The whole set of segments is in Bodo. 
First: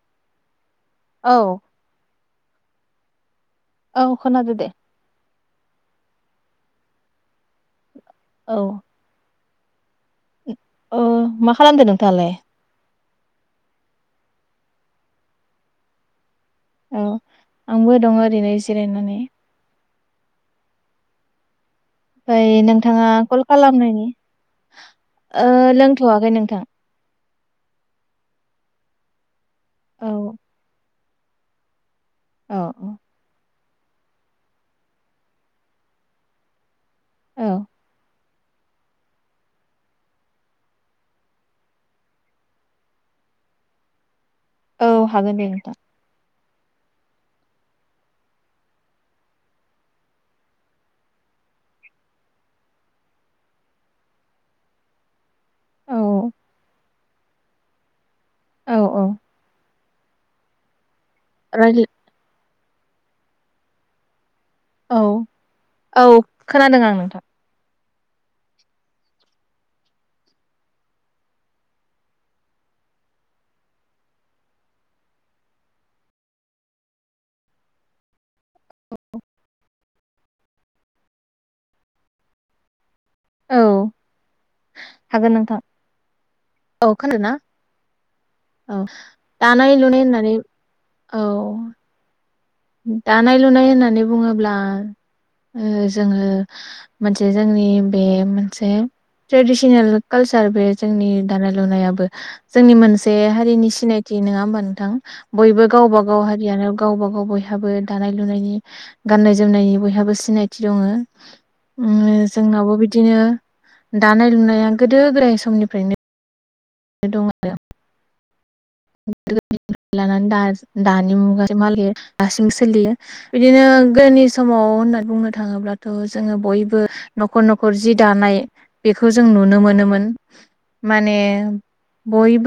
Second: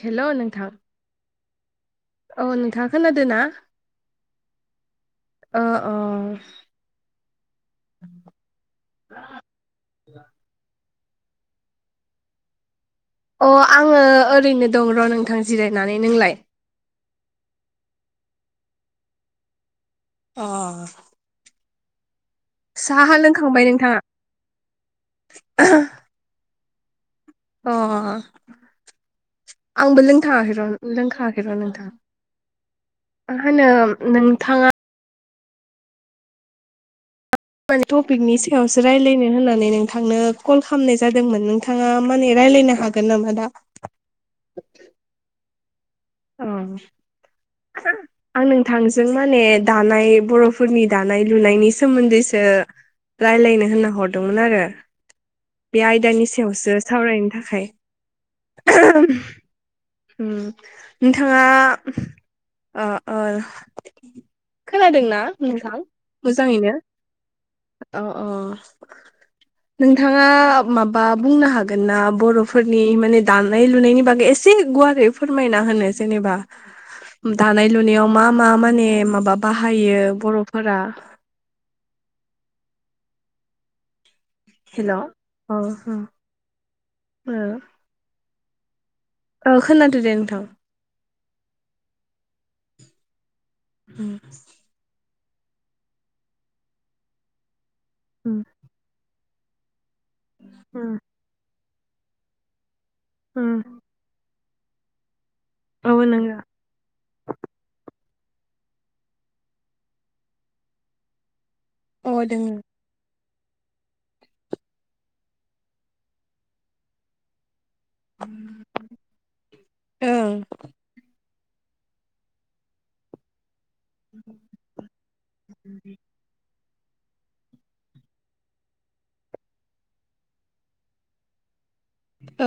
हेलौ नोंथां औ अ नोंथाङा खोनादों ना औ खोनादो दे। अ अ औ [unintelligible] अ मा खालामदो नोंथाङालाय? अ आङो ओरैनो दं र' नोंथां जिरायनानै नोंलाय? औ आंबो दङ ओरैनो जिरायनानै अ ओमफ्राय नोंथाङा कल नोंथाङा खालामनायनि ओ लोंथ'वाखै नोंथां। अ आंबो औ लोंथाखै र' लोंखाखै र' नोंथां औ औ मा होनो नोंथाङा? औ यावसो रायलायनो होननानै नोंथांनो कल खालामनाय जादोंमोन नोंथाङा माने रायज्लायनो हागोन नामा दा [inaudible] औ हागोन दे नोंथां। अ आं नोंथांजों माने दानाय बर'फोरनि दानाय लुनायनि सोमोन्दैसो रायलायनो होनना हरदोंमोन आरो बे आयदानि औ सायावसो सावरायनो थाखाय औ औ उम नोंथाङा रायज्ल ओ ओ औ खोनादोंना नोंथां औ मोजाङैनो खोनादों आं नोंथां। अ अ नोंथाङा माबा बुंनो हागोन ना बर'फोरनि माने दानाय लुनायनि बागै एस एसे गुवारै फोरमायना होनो जेनेबा दानाय लुनायाव मा? मा माने माबा बाहायो बर'फोरा औ हेल' हागोन अ नोंथां औ खोनादोंना औ ओ दानाय खोनादो लुनाय दे होननानै नोंथां औ दानाय लुनाय होननानै उम बुङोब्ला जोङो मोनसे जोंनि बे उम मोनसे ट्रेडिसनेल खालसार बे जोंनि दानाय लुनायाबो जोंनि मोनसे उम हारिनि सिनायथि नङा होमबा नोंथां बयबो औ गावब गाव नोंगो हारियानो गावब गाव बयहा नो दानाय लुनायनि गान्नाय जोमनायनि बयहाबो सिनायथि दङ ओम अ दोङो जोंनावबो बिदिनो दानाय लुनाया गोदो गोदाय समनिफ्रायनो दं आ दो लानानै ओं दा दानि मुगा मालिय दासिं सोलियो बिद दिनो गोनि समाव होनना बुंनो थाङोब्लाथ' जोङो बयबो न'खर न'खर जि दानाय बेखौ जों नुनो मोनोमोन माने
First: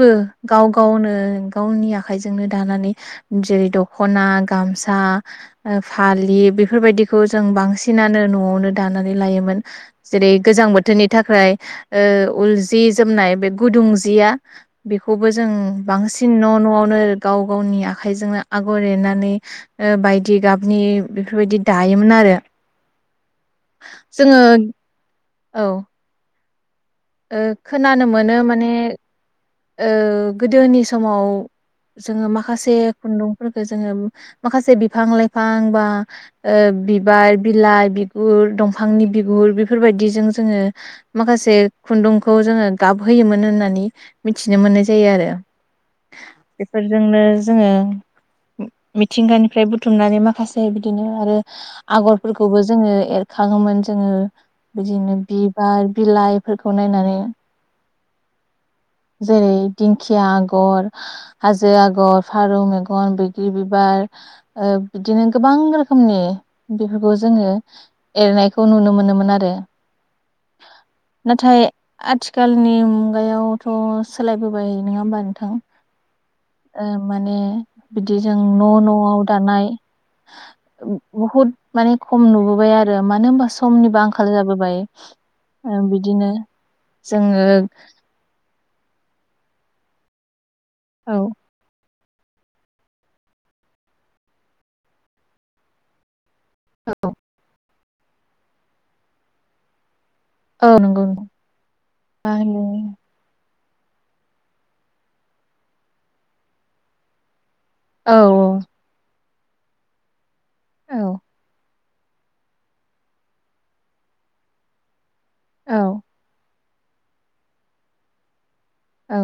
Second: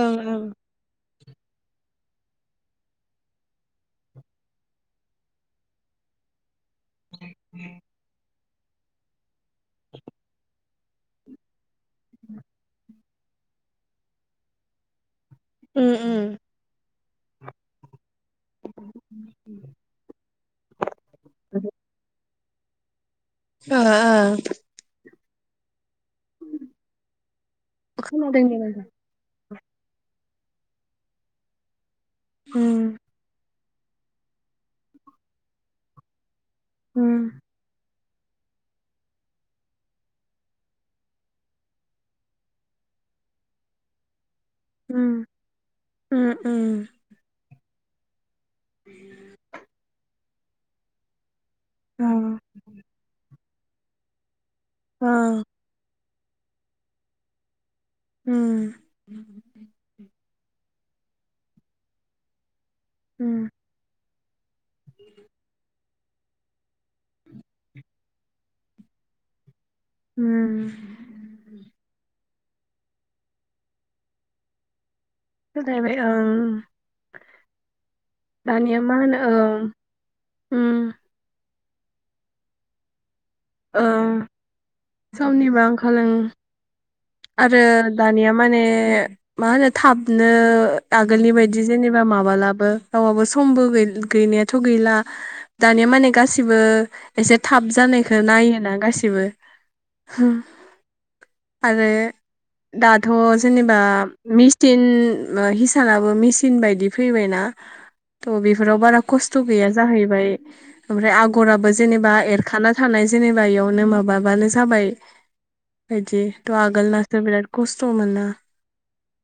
ओं ओं गाव गावनो गावनि आखाइजोंनो दानानै जेरै दख'ना गामसा फालि बेफोर फोरबायदिखौ जों बांसिनानो न'आवनो दानानै लायोमोन जेरै गोजां बोथोर थोनि थाखाय ओ उल जि जोमनाय बे गुदुं जिया बेखौबो जों उम उम बांसिन न' न'आवनो गाव गावनि आख आखायजोंनो आगर एरनानै ओ बायदि गाबनि बेफोरबायदि दायोमोन आरो ओ ओ जोङो औ ओ खोनानो खोनादों मोनो दे माने नोंथां ओ गोदोनि समाव जोङो माखासे उम खुन्दुंफोरखो जोङो माखासे बिफां लाइफां बा ओ उम बिबार बिलाइ बि गुर दंफांनि बिगुर बेफोरबायदिजों जोङो माखासे खुन्दुंखौ जोङो गाबहोयोमोन होननानै मिथिनो मोननाय जायो उम आरो उम उम बेफोरजोंनो जोङो मिथिंगानिफ्राय बुथुमनानै माखासे बिदिनो आरो औ आगरफोरखौबो जोङो एर खाङोमोन जोङो बिदिनो औ बिबार बिलाइफोरखौ नायनानै ओम जेरै दिंखिया आगर हाजो आगर फारौ मेगन गन उम बैग्रि बिबार ओ बिदिनो गोबां गो खोमनि बेफोरखौ जोङो एरनायखौ नुनो मोनोमोन आरो उम नाथाय आथिखालनि मुगायाव अ सोलायबोबाय नङा ओमबा नोंथां सोलायबाय ओं ओ माने बिदि जों दानिया न' मा होनो न'आव दानाय ओं उम बहुद माने खम नुबोबाय आरो मानो होनबा समनिबो ओं आंखाल जाबोबाय समनिबो आंखाल ओं बिदिनो जोङो आरो दानिया माने बा औ माबालाबो रावाबो समबो गै गैनायाथ' गैला दानिया माने गासिबो बो औ एसे थाब जानायखो नायोना गासिबो औ नंगौ नं आरो दाथ' ज जेनेबा मिचटिन हिसानाबो मेचिन बायदि फैबायना औ त' बिफोराव बारा खस त' गैया जाहैबाय औ ओमफ्राय आगराबो जेनेबा एरखाना थानाय जेनेबा इयावनि माबाबा बानो जाबाय औ बायदि त' आगोलनासो बिराद कस्त' मोना औ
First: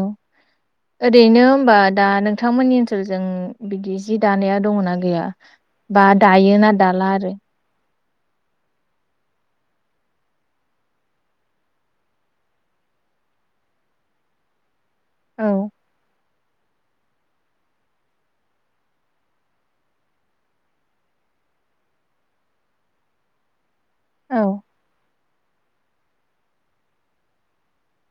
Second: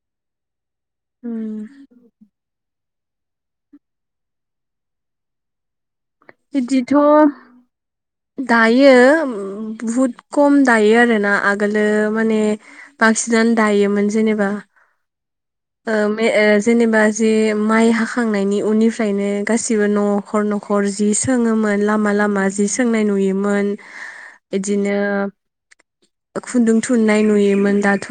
ओरैनो ओमबा दा नोंथांमोननि ओन सोलजों बिदि जि दानाया दङना गैया बा दायो ना बिदिथ' दाला आरो दायो बुहुद कम दायो आरोना आगोलो माने बांसिन नान दायोमोन जेनेबा औ। बे ए जेनेबा जि माइ हाखांनायनि उननिफ्रायनो गासिबो न'खर न'खर जि सोङोमोन लामा लामा जि सोंनाय नुयोमोन औ इदिनो खुन्दुं थुननाय नुयोमोन दाथ'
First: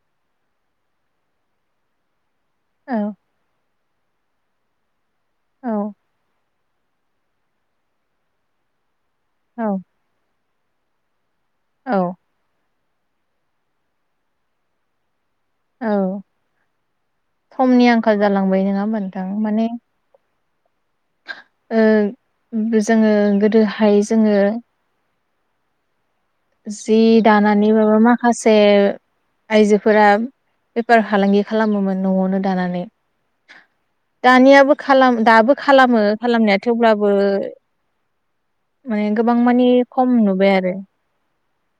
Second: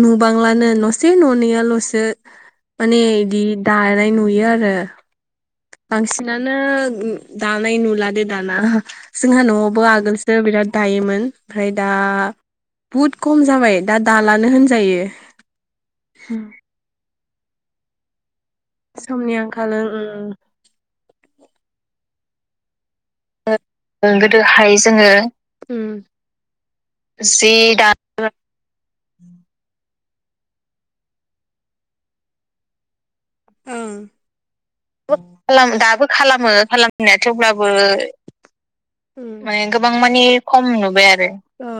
नुबांलानो नसे ननैयाल'सो औ माने बिदि दानाय नुयो आरो औ बांसिनानो दानाय नुलादे दाना जोंहा औ न'आवबो आगोलसो बिराद दायोमोन ओमफ्राय दा औ बुहुद खम जाबाय दा दालानो होनजायो औ समनि आंखाल जालांबाय नङा मोनथां समनि माने आंखाल ओं ओं ओह ओ गोदोहाय जोङो उम जि जि दा दानानैबाबो माखासे आइजोफोरा बेफार फालांगि खालामोमोन न'आवनो दानानै दानियाबो [unintelligible] खालाम ओं दाबो खालामो दाबो खालामो खालामनाया थेवब्लाबो खालामनाया थेवब्लाबो माने उम गोबां माने मानि गोबां खम मानि नुबाय खम आरो नुबाय आरो अ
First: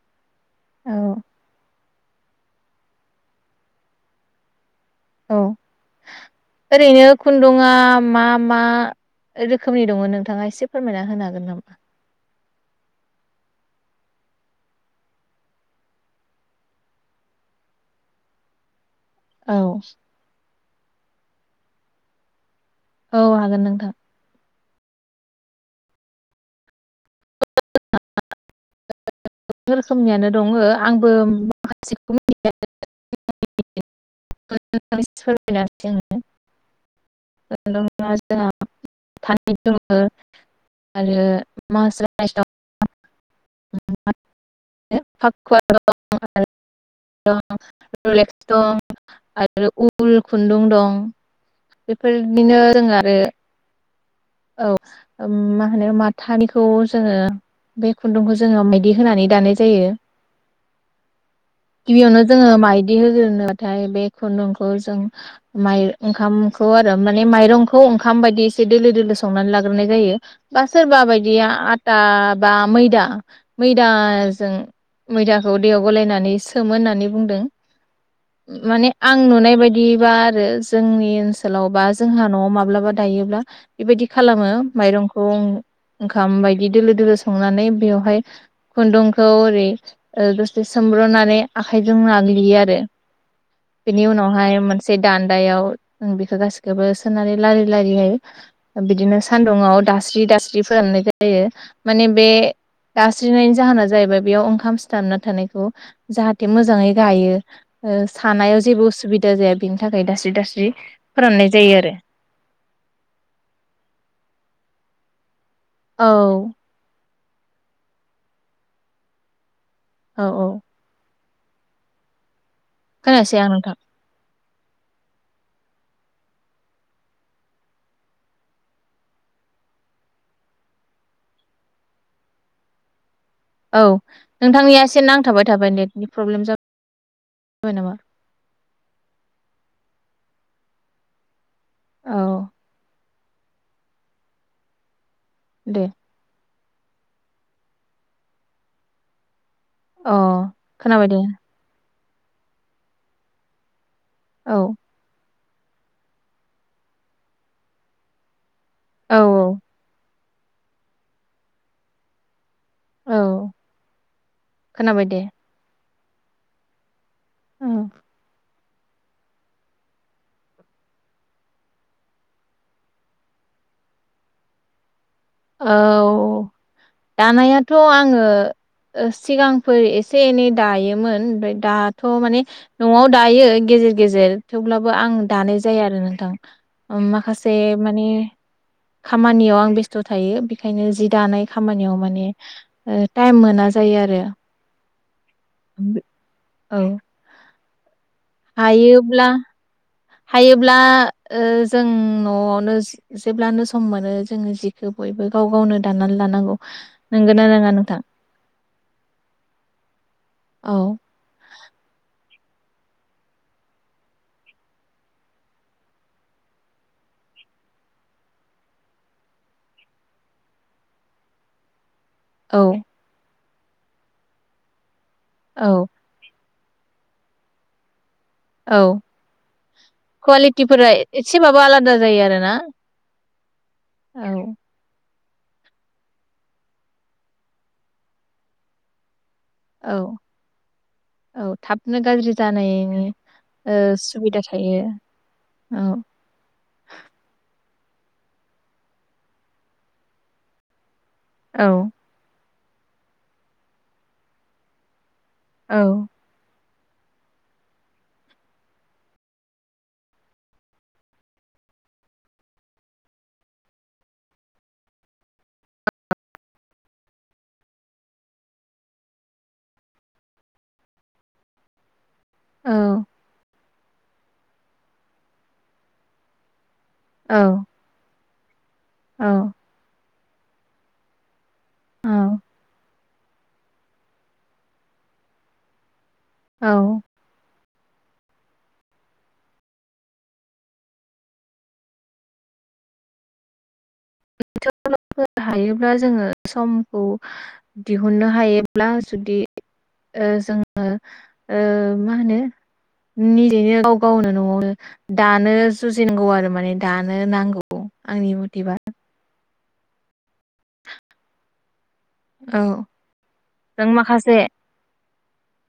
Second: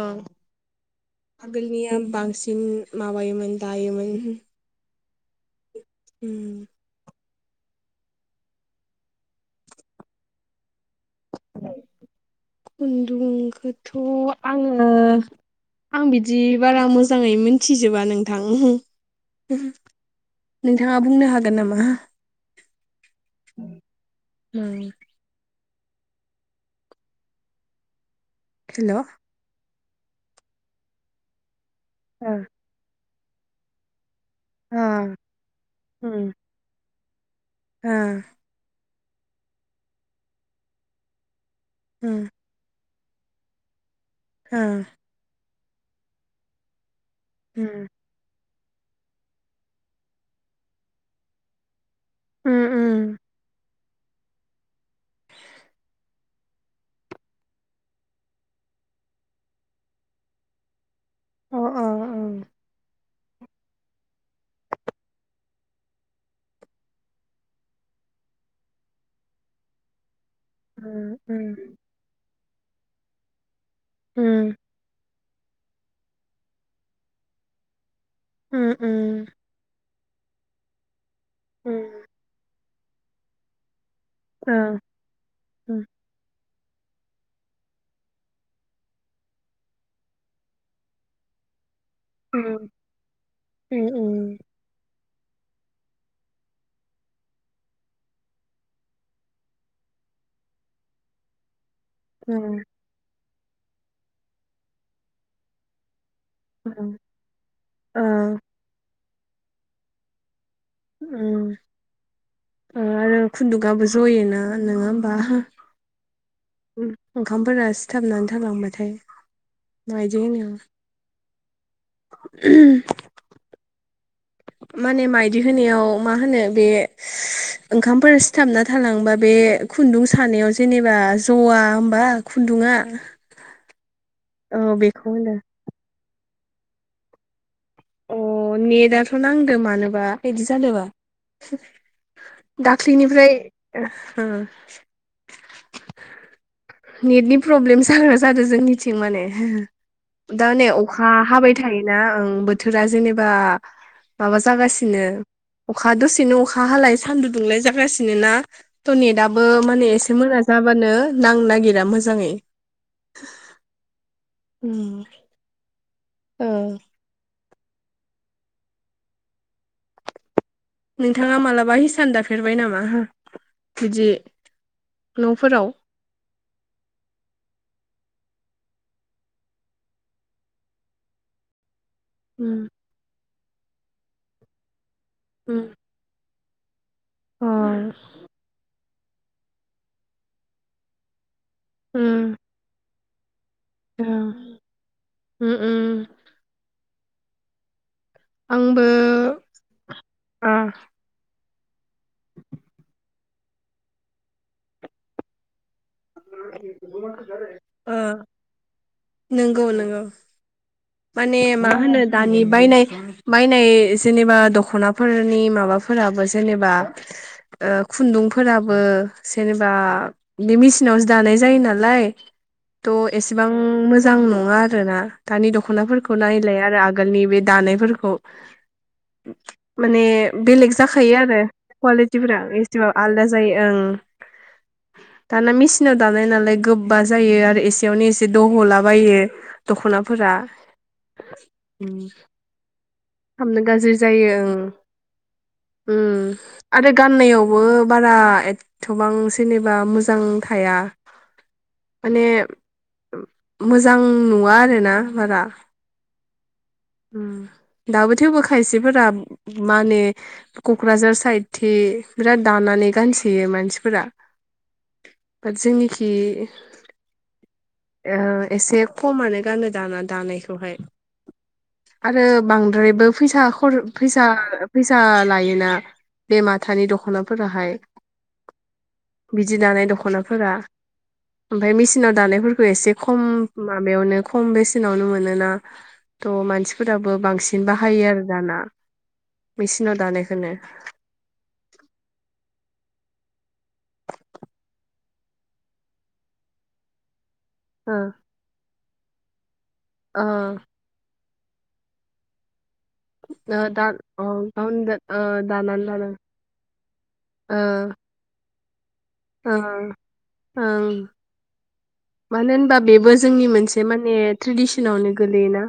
औ आगोलनि बांसिन माबायोमोन दायोमोन औ उम खुन्दुुंआ मा मा रोखोमनि दङ नोंथाङा एसे फोरमायना होनो हागोन नामा? खुन्दुंखौथ' आङो आं बिदि बारा मोजाङै मिथिजोबा नोंथां औ। नोंथाङा बुंनो हागोन नामा औ हागोन नोंथां उम [unintelligible] हेलौ गोबां रोखोमनियानो दङ ओ आंबो अ अ अ [unintelligible] [unintelligible] [unintelligible] आरो [unintelligible] फाखुवा दं आरो उल खुन्दुं दं बेफोरदिनो रोङो आरो [unintelligible] औ मा होनो माथानिखौ जोङो बे खुन्दुंखौ जोङो मै होनानै दानाय जायो अ गिबआव नो अ जोङो माइदि हो नाथाय बे खुन्दुंखौ जों माय ओंखामखौ आरो माने माइरंखौ ओंखाम बायदि एसे दोलो दोलो संनानै लाग्रोनाय जायो बा सोरबा बायदिया आटा बा मैदा मैदाजों मैदाखौ दैयाव गलायनानै सोमोन होननानै बुंदों माने आं नुनाय बायदि बा आरो जोंनि ओनसोलाव बा जोंहा न'आव माब्लाबा दायोब्ला बेबायदि खालामो माइरंखौ ओंखाम बायदि दोलो दोलो संनानै बेवहाय खुन्दुंखौ ओरै दसेसे सोमब्र नानै आखाइजों नाग्लियो आरो बेनि उनावहाय मो दान्दायाव बेखौ गासिखौबो सोनानै लारि लारियो बिदिनो सान्दुुंआव दास्रि दास्रि फोराननाय जायो माने बे दास्रिनायनि जाहोना जाहैबाय बेयाव ओंखाम सिथाबना थानायखौ जाहाथे मोजाङै गायो सानायाव जेबो उसुबिदा जाया बेनि थाखाय दास्रि दास्रि उम फोराननाय जायो आरो [inaudible] आरो खुन्दुकआो जयोना नंङा होमबा औ उम ओंखामफोरा सिथाबनानै थालांबाथाय मदि औ होनो औ खोनयासै आं नोंथां [inaudible] माने माइदि होनायाव मा होनो बे ओंखामफोर सिथाबना थालांबा बे खुन्दुं सानायाव जेनेबा जवा होमबा खुन्दुंङा औ नोंथांनिया एसे नांथाबाय थाबाय नेटनि प्रब्लेम जाबाय नामा अ नेटआथ' नांदों मानोबा बिदि जादोंबा औ दाख्लैनिफ्राय दे नेटनि प्रब्लेम जाग्रा जादों जोंनिथिं माने अ दा नै अखा खोनाबाय दे हाबाय थायो ना ओं बोथोरा जेनेबा माबा औ जागासिनो अखा दसेनो अखा हालाय सान्दुं दुंलाय जागासिनो ना थ औ नेटआबो माने एसे बिथांमोना जाबानो नांनो नागिरा मोजाङै औ [inaudible] उ खोनाबाय दे औ औ नोंथाङा मालाबा हिसान दाफेरबाय नामा बिदि न'फोराव औ दानायाथ' आं आङो सिगांफोर एसे एनै दायोमोन ओमफ्राय दा थ' माने उम न'आव दायो गेजेर गेजेर थेवब्लाबो आं दानाय उम जाया आरो नोंथां अ माखासे माने खामानियाव आं बेस्थ' थायो बेखायनो जि दानाय खामानियाव माने उम ओ टाइम मोना ना जायो औ आरो उम उम औ आंबो हायोब्ला [inaudible] ओ हायोब्ला ओ जों न'आवनो जेब्लानो सम मोनो जोङो जिखौ बयबो गाव गावनो दा लानांगौ नंगौना नङा नोंथां? नंगौ नंगौ। औ माने मा होनो दानि बायनाय बायनाय जेनेबा दख'नाफोरनि माबाफोरा गाब जेनेबा ओ खुन्दुंफोराबो जेनेबा बे मेसिनावसो दानाय जायो नालाय औ थ' एसेबां मोजां नङा आरो ना दानि औ दख'नाफोरखौ नाय बिलाय आरो आगोलनि बे दानायफोरखौ औ माने बेलेग कुवालिटिफोरा जाखायो आरो एसेबाबो आलादा जायो कुवालिटिफ्रा आरोना एसेबां आलदा जायो ओं औ [inaudible] दाना मेसिनाव दानाय नालाय गोबा जायो आरो एसेयावनो एसे दह'लाबायो औ दख'नाफोरा औ थाबनो गाज्रि जानायनि सुबिदा थायो औ उ आरो गाननायावबो बो बारा एथबां जेनेबा मोजां थाया औ माने मोजां नुवा आरो ना बारा औ दाबो थेवबो खायसेफोरा मा होनो क'क्राझार साइद थिं बिराद दानानै गानसोयो मानसिफोरा बाट जोंनिखि एसे खमानो गानो दाना दानायखौहाय। आरो औ बांद्रायबो फैसा फैसा लायोना बे मा माथानि औ दख'नाफोराहाय औ बिदि दानाय दख'नाफोरा ओमफ्राय मेसििनाव दानायफोरखौ एसे खम माबायावनो खम बेसेनावनो मोनो ना थ औ मानसिफोराबो बांसिन बिदिनो बाहायो आरो दाना मेसिनाव दानायखौनो। [unintelligible] हायोब्ला जोङो समखौ ओ दिहुननो हायोब्ला जुदि ओ जोङो ओ मा होनो निजेनो दा अ गाव-गावनो न'आवनो गावनो दा ओ दानो दानानै लादों जुजिनांगौ आरो माने दानो नांगौ। औ आंनि म ओ-ओं। मानो औ होनबा बेबो जोंनि मोनसे जों माने माखासे ट्रेडिसनावनो गोलैयोना।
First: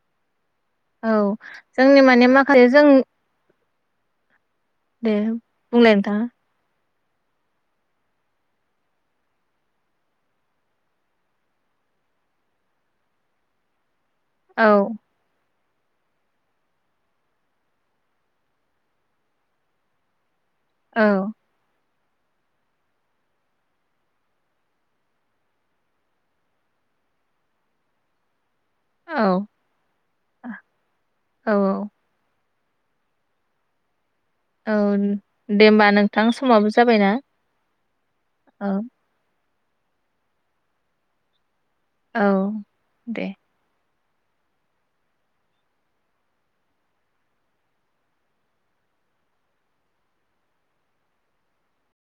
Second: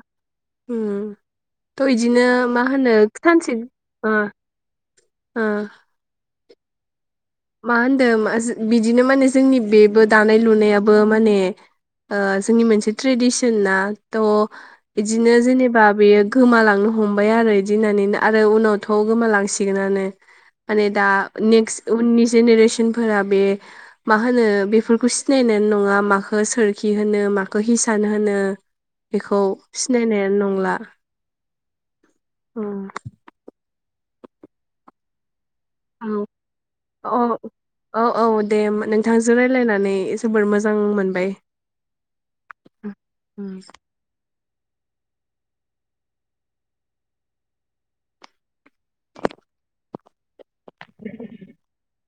उम औ थ' जोंनि बिदिनो माने मा माखासे जों होनो सानसे ओ दे ओ बुंलाय नोंथाङा। मा होनदों माज- बिदिनो माने जोंनि बेबो दानाय लुनायाबो माने ओ जोंनि मोनसे ट्रेडिसन ना थ' औ बिदिनो जेने बा बेयो गोमालांनो हमबाय आरो बिदि होननानै आरो उनावथ' गोमालांसिगोनानो। माने औ दा नेक्स् उननि जेनेरेसन फोरा बे मा होनो बेफोरखौ सिनायनायानो नङा माखौ सोरखि होनो माखौ हिसान होनो। बेखौ औ सिनायनायानो नंला औ उम। औन। औ-औ-औ-औ दे औ नोंथांजों राय लायनानै जोबोर मोजां मोनबाय। औ दे। उम